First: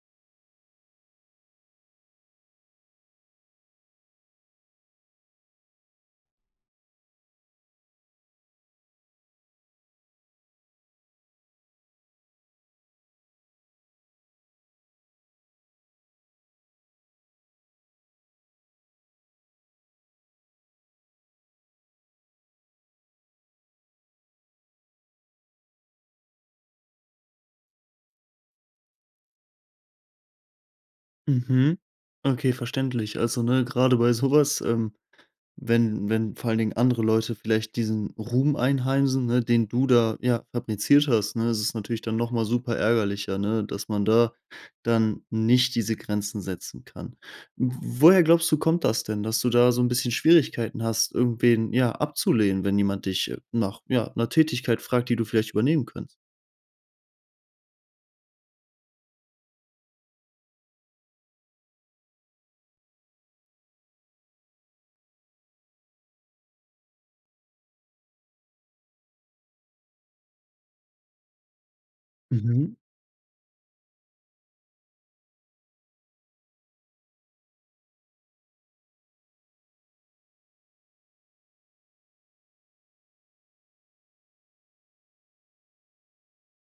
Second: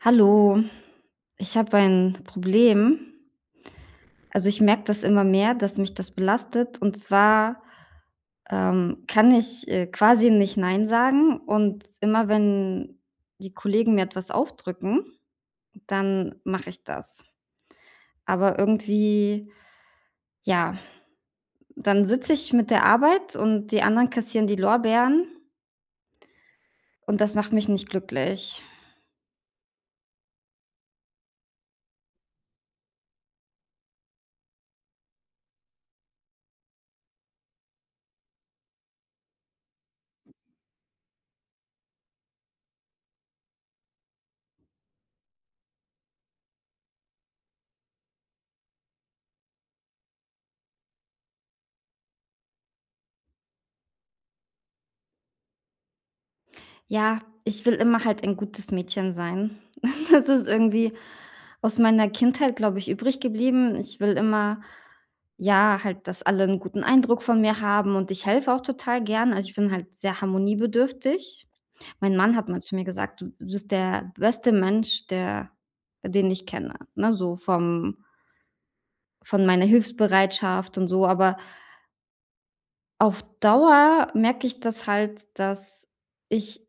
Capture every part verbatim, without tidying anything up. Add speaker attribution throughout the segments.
Speaker 1: Hallo, ich habe ein Problem. Also, ich merke das immer mehr, dass mich das belastet. Und zwar, ähm, kann ich, äh, quasi nicht „Nein" sagen. Und immer wenn die Kollegen mir etwas aufdrücken, dann mache ich das. Aber irgendwie ja, dann sitze ich mit der Arbeit und die anderen kassieren die Lorbeeren und das macht mich nicht glücklich.
Speaker 2: Mhm. Okay, verständlich. Also, ne, gerade bei sowas ähm, wenn wenn vor allen Dingen andere Leute vielleicht diesen Ruhm einheimsen, ne, den du da, ja, fabriziert hast, ne, ist es natürlich dann noch mal super ärgerlicher, ne, dass man da dann nicht diese Grenzen setzen kann. W woher glaubst du, kommt das denn, dass du da so ein bisschen Schwierigkeiten hast, irgendwen, ja, abzulehnen, wenn jemand dich, äh, nach, ja, einer Tätigkeit fragt, die du vielleicht übernehmen könntest?
Speaker 1: Ja, ich will immer halt ein gutes Mädchen sein. Das ist irgendwie aus meiner Kindheit, glaube ich, übrig geblieben. Ich will immer, ja, halt, dass alle einen guten Eindruck von mir haben und ich helfe auch total gern. Also, ich bin halt sehr harmoniebedürftig. Mein Mann hat mal zu
Speaker 2: Mhm,
Speaker 1: mir gesagt: „Du bist der beste Mensch, der den ich kenne", ne, so vom von meiner Hilfsbereitschaft und so. Aber auf Dauer merke ich das halt, dass ich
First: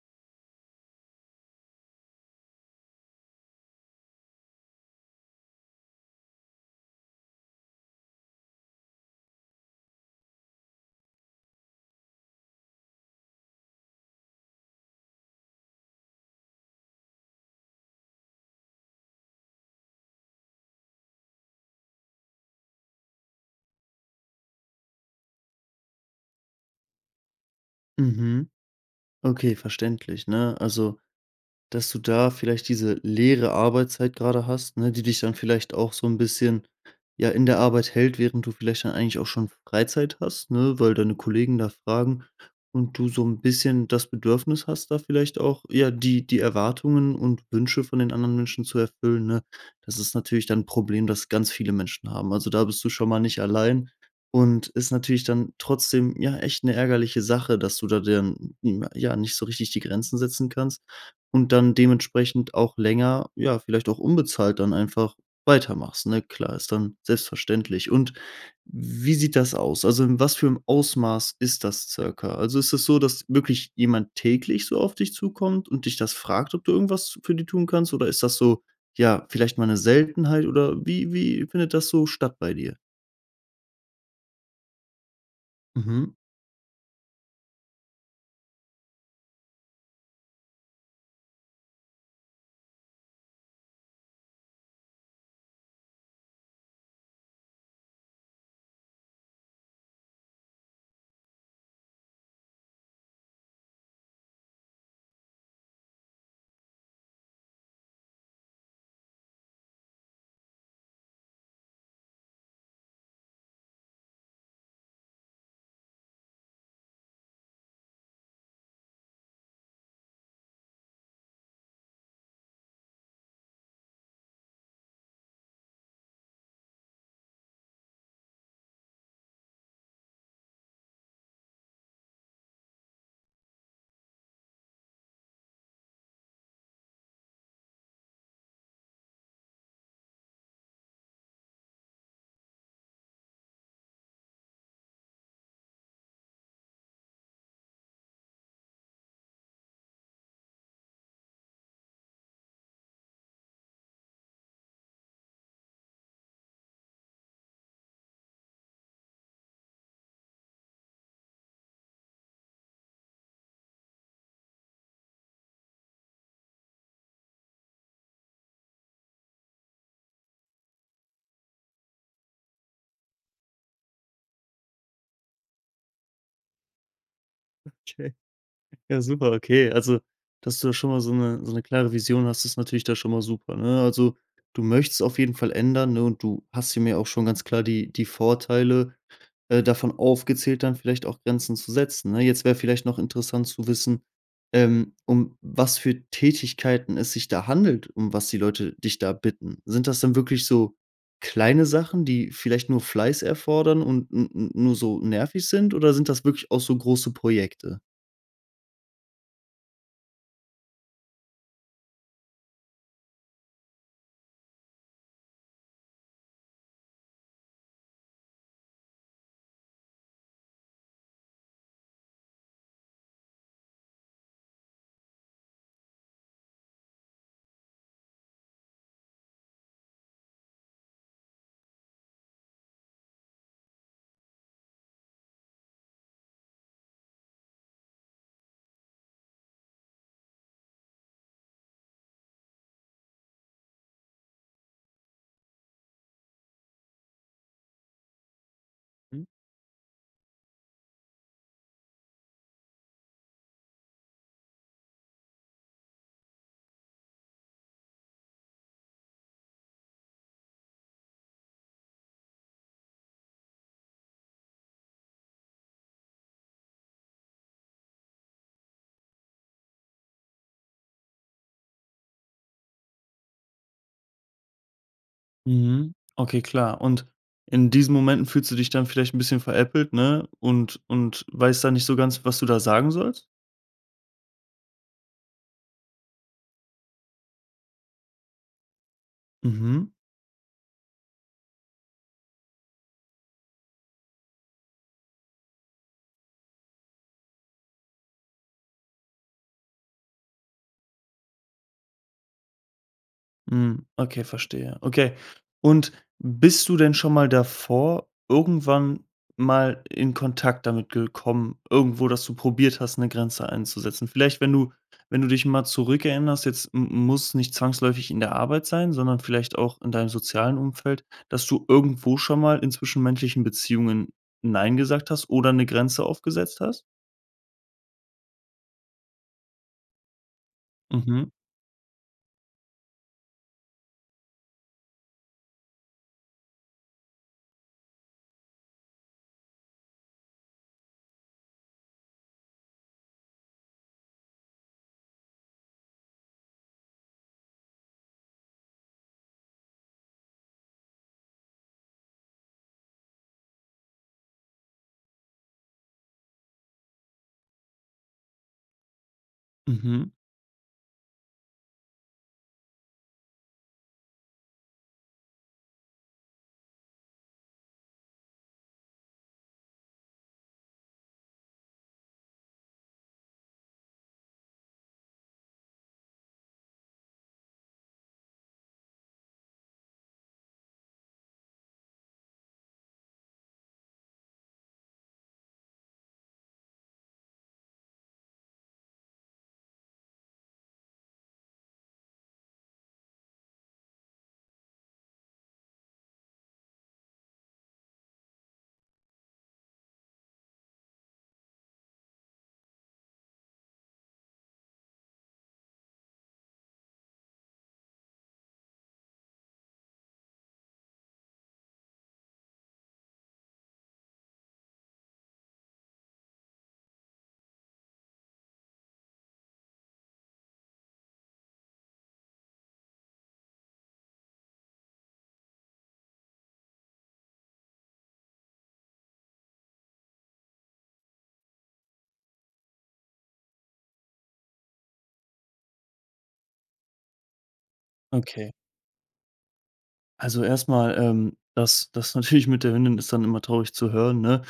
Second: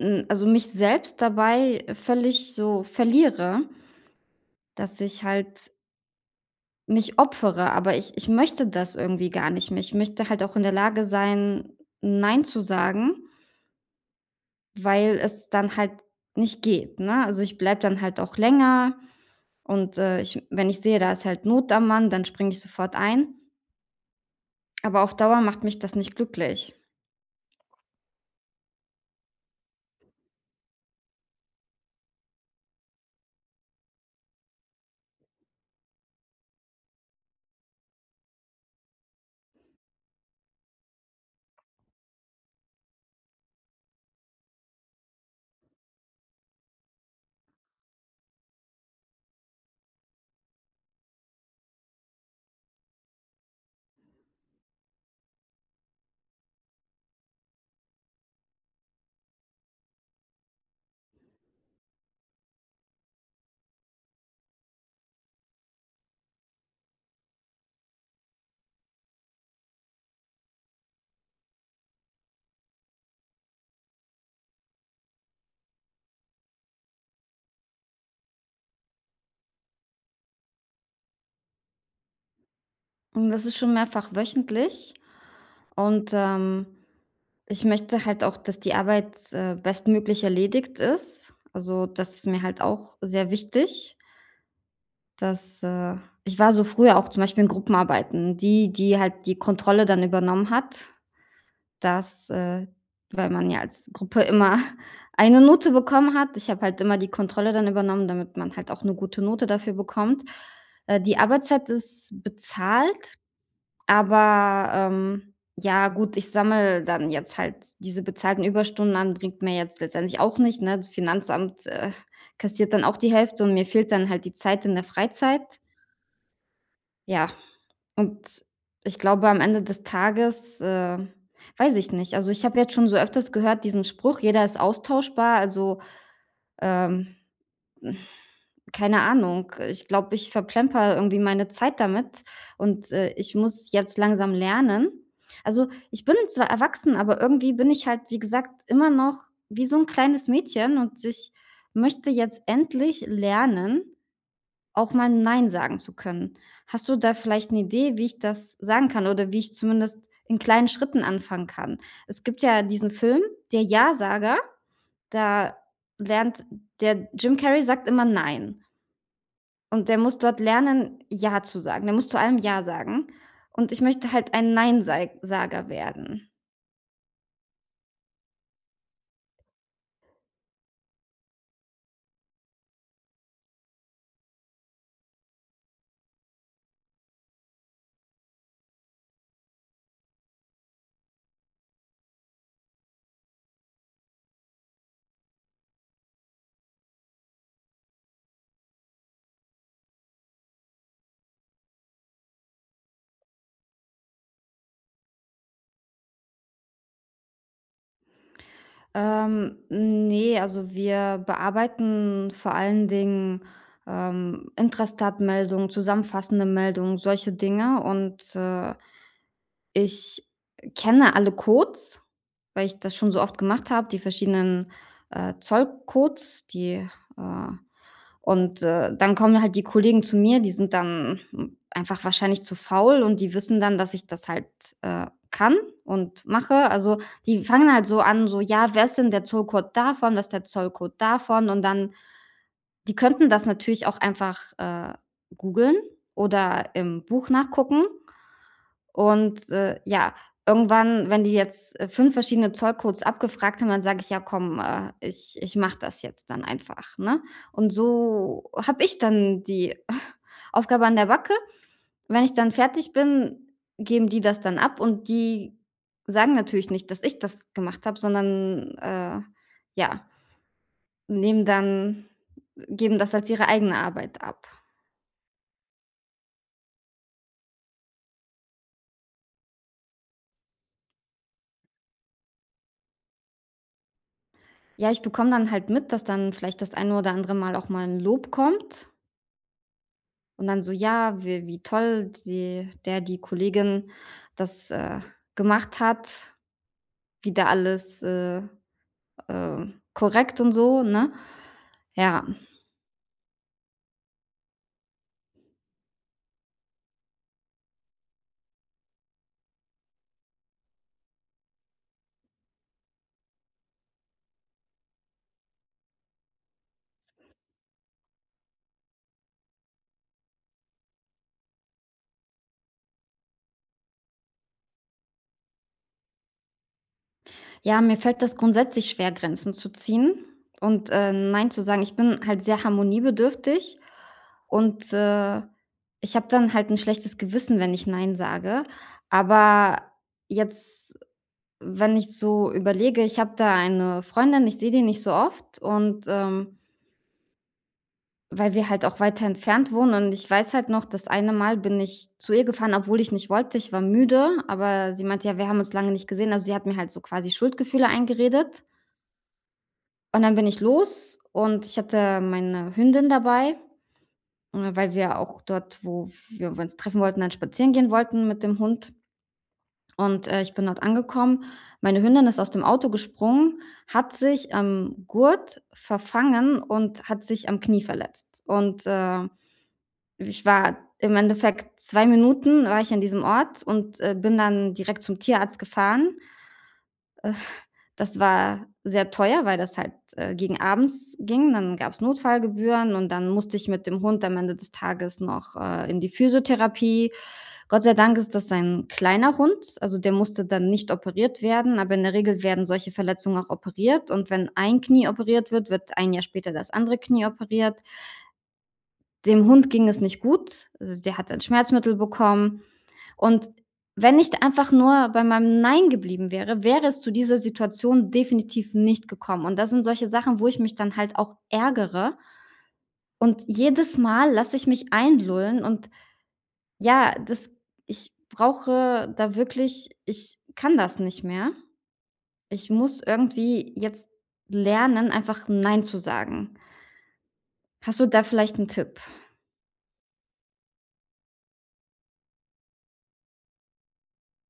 Speaker 1: Hm, also mich selbst dabei völlig so verliere, dass ich halt mich opfere, aber ich ich möchte das irgendwie gar nicht mehr. Ich möchte halt auch in der Lage sein, nein zu sagen, weil es dann halt nicht geht, ne? Also, ich bleibe dann halt auch länger und, äh, ich wenn ich sehe, da ist halt Not am Mann, dann springe ich sofort ein, aber auf Dauer macht mich das nicht glücklich.
Speaker 2: mhm. Okay, verständlich, ne? Also, dass du da vielleicht diese leere Arbeitszeit gerade hast, ne, die dich dann vielleicht auch so ein bisschen, ja, in der Arbeit hält, während du vielleicht dann eigentlich auch schon Freizeit hast, ne, weil deine Kollegen da fragen und du so ein bisschen das Bedürfnis hast, da vielleicht auch, ja, die die Erwartungen und Wünsche von den anderen Menschen zu erfüllen, ne? Das ist natürlich dann ein Problem, das ganz viele Menschen haben. Also, da bist du schon mal nicht allein und ist natürlich dann trotzdem, ja, echt eine ärgerliche Sache, dass du da dann, hm, ja, nicht so richtig die Grenzen setzen kannst und dann dementsprechend auch länger, ja, vielleicht auch unbezahlt dann einfach weitermachst, ne? Klar, ist dann selbstverständlich. Und wie sieht das aus? Also, in was für 'm Ausmaß ist das circa? Also, ist es so, dass wirklich jemand täglich so auf dich zukommt und dich das fragt, ob du irgendwas für die tun kannst? Oder ist das so, ja, vielleicht mal eine Seltenheit oder wie wie findet das so statt bei dir?
Speaker 1: Und das ist schon mehrfach wöchentlich und,
Speaker 2: Mhm.
Speaker 1: ähm ich möchte halt auch, dass die Arbeit, äh, bestmöglich erledigt ist. Also, das ist mir halt auch sehr wichtig, dass, äh ich war so früher auch zum Beispiel in Gruppenarbeiten, die die halt die Kontrolle dann übernommen hat, dass, äh weil man ja als Gruppe immer eine Note bekommen hat. Ich habe halt immer die Kontrolle dann übernommen, damit man halt auch eine gute Note dafür bekommt. Äh, die Arbeitszeit ist bezahlt, aber, ähm, ja gut, ich sammle dann jetzt halt diese bezahlten Überstunden an, bringt mir jetzt letztendlich auch nicht, ne? Das Finanzamt, äh, kassiert dann auch die Hälfte und mir fehlt dann halt die Zeit in der Freizeit. Ja, und ich glaube, am Ende des Tages, äh, weiß ich nicht. Also, ich habe jetzt schon so öfters gehört diesen Spruch: „Jeder ist austauschbar", also, ähm keine Ahnung. Ich glaube, ich verplemper irgendwie meine Zeit damit und, äh, ich muss jetzt langsam lernen. Also, ich bin zwar erwachsen, aber irgendwie bin ich halt, wie gesagt, immer noch wie so ein kleines Mädchen und ich möchte jetzt endlich lernen, auch mal „Nein" sagen zu können. Hast du da vielleicht eine Idee, wie ich das sagen kann oder wie ich zumindest in kleinen Schritten anfangen kann? Es gibt ja diesen Film, der Ja-Sager, da lernt der Jim Carrey sagt immer „Nein". Und der muss dort lernen, ja zu sagen. Der muss zu allem ja sagen. Und ich möchte halt ein Nein Sager werden.
Speaker 2: Ja, super, okay. Also, dass du da schon mal so eine so eine klare Vision hast, ist natürlich da schon mal super, ne? Also, du möchtest auf jeden Fall ändern, ne, und du hast ja mir auch schon ganz klar die die Vorteile, äh, davon aufgezählt, dann vielleicht auch Grenzen zu setzen, ne? Jetzt wäre vielleicht noch interessant zu wissen, ähm, um was für Tätigkeiten es sich da handelt, um was die Leute dich da bitten. Sind das dann wirklich so kleine Sachen, die vielleicht nur Fleiß erfordern und n n nur so nervig sind, oder sind das wirklich auch so große Projekte?
Speaker 1: Ähm, ne, also wir bearbeiten vor allen Dingen, ähm, Intrastat-Meldungen, zusammenfassende Meldungen, solche Dinge und, äh, ich kenne alle Codes, weil ich das schon so oft gemacht habe, die verschiedenen, äh, Zollcodes, die, äh und, äh, dann kommen halt die Kollegen zu mir, die sind dann, hm, einfach wahrscheinlich zu faul und die wissen dann, dass ich das halt, äh, kann und mache. Also, die fangen halt so an, so: „Ja, wer ist denn der Zollcode davon? Was ist der Zollcode davon?" Und dann die könnten das natürlich auch einfach, äh, googeln oder im Buch nachgucken. Und, äh, ja, irgendwann, wenn die jetzt, äh, fünf verschiedene Zollcodes abgefragt haben, dann sage ich: „Ja, komm, äh, ich ich mache das jetzt dann einfach", ne? Und so habe ich dann die Aufgabe an der Backe. Wenn ich dann fertig bin, geben die das dann ab und die sagen natürlich nicht, dass ich das gemacht habe, sondern, äh, ja, nehmen dann geben das als ihre eigene Arbeit ab.
Speaker 2: Mhm. Okay, klar. Und in diesen Momenten fühlst du dich dann vielleicht ein bisschen veräppelt, ne? Und und weißt da nicht so ganz, was du da sagen sollst?
Speaker 1: Ja, ich bekomme dann halt mit, dass dann vielleicht das eine oder andere Mal auch mal 'n Lob kommt.
Speaker 2: Mhm.
Speaker 1: Und dann so: „Ja, wie wie toll die der, die Kollegin das, äh, gemacht hat, wie da alles, äh, äh, korrekt und so", ne? Ja.
Speaker 2: Mhm, okay, verstehe. Okay. Und bist du denn schon mal davor irgendwann mal in Kontakt damit gekommen, irgendwo, dass du probiert hast, eine Grenze einzusetzen? Vielleicht, wenn du wenn du dich mal zurückerinnerst, jetzt m muss nicht zwangsläufig in der Arbeit sein, sondern vielleicht auch in deinem sozialen Umfeld, dass du irgendwo schon mal in zwischenmenschlichen Beziehungen nein gesagt hast oder eine Grenze aufgesetzt hast?
Speaker 1: Ja, mir fällt das grundsätzlich schwer, Grenzen zu ziehen und, äh,
Speaker 2: Mhm,
Speaker 1: nein zu sagen. Ich bin halt sehr harmoniebedürftig und, äh, ich habe dann halt ein schlechtes Gewissen, wenn ich nein sage. Aber jetzt, wenn ich so überlege, ich habe da eine Freundin, ich sehe die nicht so oft und, ähm, weil wir halt auch weiter entfernt wohnen und ich weiß halt noch, das eine Mal bin ich zu ihr gefahren, obwohl ich nicht wollte. Ich war müde, aber sie meinte: „Ja, wir haben uns lange nicht gesehen." Also, sie hat mir halt so quasi Schuldgefühle eingeredet.
Speaker 2: mhm,
Speaker 1: Und dann bin ich los und ich hatte meine Hündin dabei, äh, weil wir auch dort, wo wir uns treffen wollten, dann spazieren gehen wollten mit dem Hund. Und, äh, ich bin dort angekommen. Meine Hündin ist aus dem Auto gesprungen, hat sich am Gurt verfangen und hat sich am Knie verletzt. Und, äh, Ich war im Endeffekt zwei Minuten war ich an diesem Ort und, äh, bin dann direkt zum Tierarzt gefahren. Das war sehr teuer, weil das halt, äh, gegen abends ging. Dann gab's Notfallgebühren und dann musste ich mit dem Hund am Ende des Tages noch, äh, in die Physiotherapie. Gott sei Dank ist das ein kleiner Hund, also der musste dann nicht operiert werden, aber in der Regel werden solche Verletzungen auch operiert und wenn ein Knie operiert wird, wird ein Jahr später das andere Knie operiert. Dem Hund ging es nicht gut, also der hat ein Schmerzmittel bekommen. Und wenn ich einfach nur bei meinem Nein geblieben wäre, wäre es zu dieser Situation definitiv nicht gekommen. Und das sind solche Sachen, wo ich mich dann halt auch ärgere. Und jedes Mal lasse ich mich einlullen und ja, das ich brauche da wirklich ich kann das nicht mehr. Ich muss irgendwie jetzt lernen, einfach „Nein" zu sagen. Hast du da
Speaker 2: okay.
Speaker 1: vielleicht einen Tipp?
Speaker 2: Also, erstmal, mal, ähm, das das natürlich mit der Hündin ist dann immer traurig zu hören, ne?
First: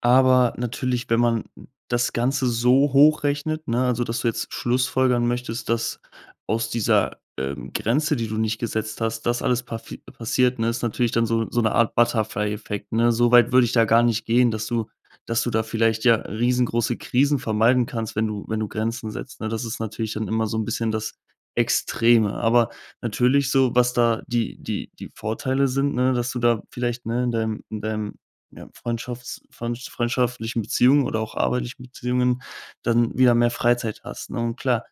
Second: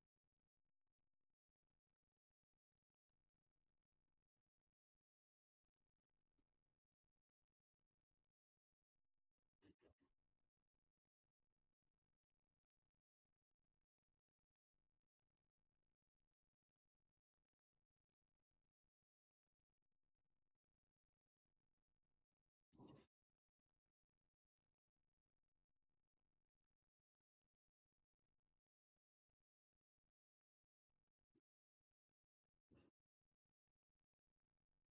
Speaker 2: Aber natürlich, wenn man das Ganze so hochrechnet, ne, also, dass du jetzt schlussfolgern möchtest, dass aus dieser, ähm, Grenze, die du nicht gesetzt hast, das alles pafi passiert, ne, ist natürlich dann so so eine Art Butterfly-Effekt, ne? So weit würde ich da gar nicht gehen, dass du dass du da vielleicht, ja, riesengroße Krisen vermeiden kannst, wenn du wenn du Grenzen setzt, ne? Das ist natürlich dann immer so ein bisschen das Extreme. Aber natürlich so, was da die die die Vorteile sind, ne, dass du da vielleicht, ne, in deinem in deinem, ja, Freundschafts Freundsch freundschaftlichen Beziehungen oder auch arbeitlichen Beziehungen dann wieder mehr Freizeit hast, ne? Und klar,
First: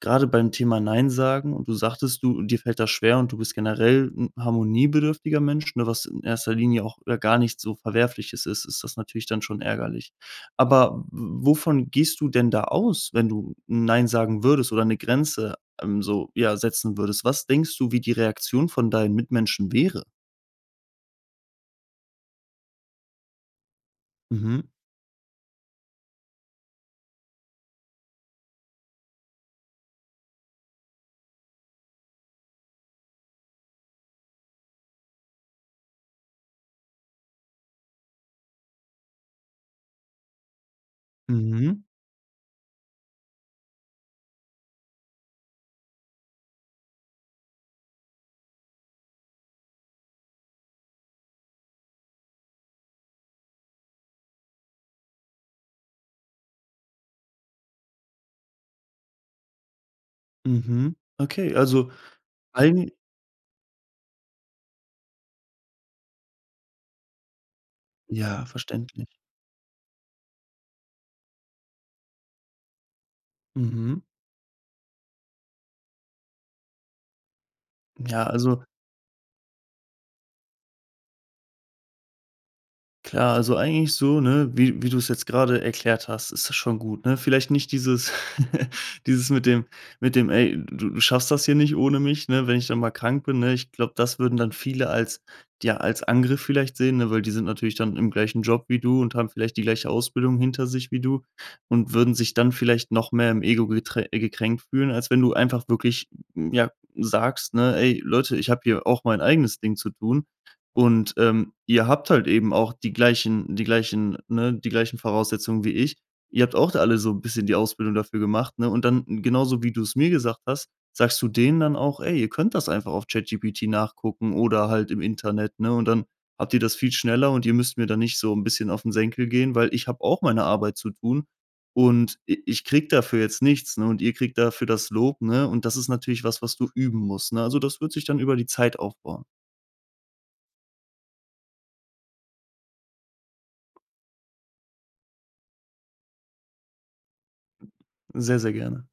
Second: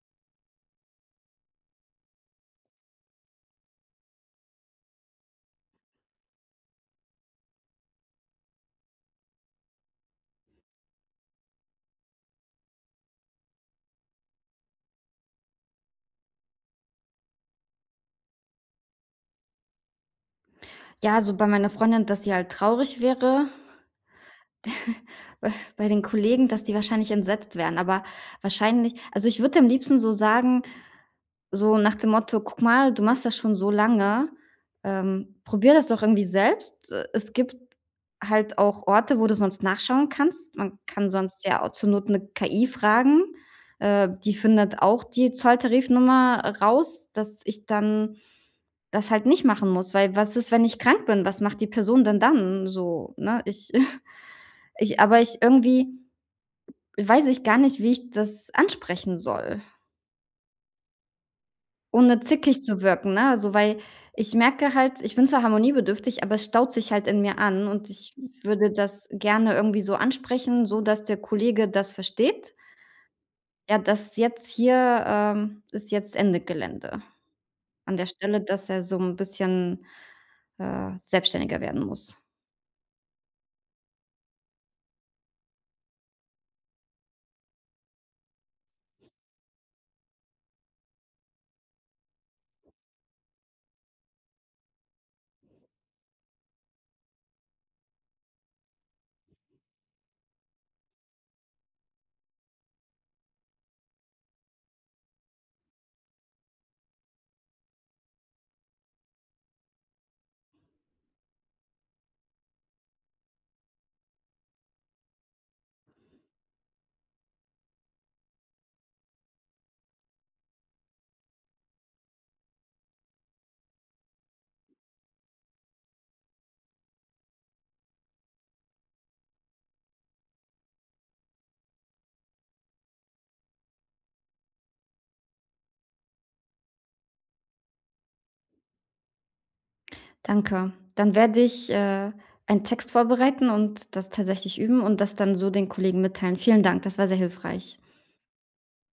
Speaker 2: gerade beim Thema „Nein sagen“ und du sagtest, du dir fällt das schwer und du bist generell 'n harmoniebedürftiger Mensch, ne, was in erster Linie auch, äh, gar nicht so Verwerfliches ist, ist das natürlich dann schon ärgerlich. Aber w wovon gehst du denn da aus, wenn du „Nein“ sagen würdest oder eine Grenze ähm, so, ja, setzen würdest, was denkst du, wie die Reaktion von deinen Mitmenschen wäre?
Speaker 1: Ja, so bei meiner Freundin, dass sie halt traurig wäre.
Speaker 2: Mhm,
Speaker 1: Äh, bei den Kollegen, dass die wahrscheinlich entsetzt wären, aber wahrscheinlich, also, ich würde am liebsten so sagen, so nach dem Motto: „Guck mal, du machst das schon so lange, ähm, probier das doch irgendwie selbst." Äh, es gibt halt auch Orte, wo du sonst nachschauen kannst. Man kann sonst ja auch
Speaker 2: mhm,
Speaker 1: zur Not 'ne K I fragen. Äh, die findet auch die Zolltarifnummer raus, dass ich dann das halt nicht machen muss, weil was ist, wenn ich krank bin? Was macht die Person denn dann so, ne? Ich ich aber ich irgendwie weiß ich gar nicht, wie ich das ansprechen soll,
Speaker 2: mhm. Okay, also
Speaker 1: ohne zickig zu
Speaker 2: allen,
Speaker 1: wirken, ne? Also, weil ich merke halt, ich bin zwar harmoniebedürftig, aber es staut sich halt in mir an und ich
Speaker 2: ja,
Speaker 1: würde das
Speaker 2: verständlich.
Speaker 1: gerne irgendwie so ansprechen, so dass der Kollege das versteht. Ja,
Speaker 2: Mhm.
Speaker 1: das jetzt hier, ähm, ist jetzt Ende Gelände an der
Speaker 2: Ja,
Speaker 1: Stelle,
Speaker 2: also
Speaker 1: dass er so ein bisschen, äh, selbstständiger werden muss.
Speaker 2: klar, also eigentlich so, ne, wie wie du es jetzt gerade erklärt hast, ist das schon gut, ne? Vielleicht nicht dieses dieses mit dem mit dem: „Ey, du du schaffst das hier nicht ohne mich, ne, wenn ich dann mal krank bin“, ne? Ich glaube, das würden dann viele als, ja, als Angriff vielleicht sehen, ne, weil die sind natürlich dann im gleichen Job wie du und haben vielleicht die gleiche Ausbildung hinter sich wie du und würden sich dann vielleicht noch mehr im Ego geträ äh, gekränkt fühlen, als wenn du einfach wirklich, ja, sagst, ne: „Ey, Leute, ich habe hier auch mein eigenes Ding zu tun.“ Und, ähm, ihr habt halt eben auch die gleichen die gleichen ne, die gleichen Voraussetzungen wie ich. Ihr habt auch alle so ein bisschen die Ausbildung dafür gemacht, ne? Und dann genauso wie du es mir gesagt hast, sagst du denen dann auch: „Ey, ihr könnt das einfach auf ChatGPT nachgucken oder halt im Internet“, ne? Und dann habt ihr das viel schneller und ihr müsst mir dann nicht so ein bisschen auf den Senkel gehen, weil ich habe auch meine Arbeit zu tun und i ich krieg dafür jetzt nichts, ne, und ihr kriegt dafür das Lob, ne? Und das ist natürlich was, was du üben musst, ne? Also, das wird sich dann über die Zeit aufbauen.
Speaker 1: Danke. Dann werde ich, äh, einen Text vorbereiten und das tatsächlich üben und das dann so den Kollegen mitteilen. Vielen Dank, das war sehr hilfreich.
Speaker 2: Sehr, sehr gerne.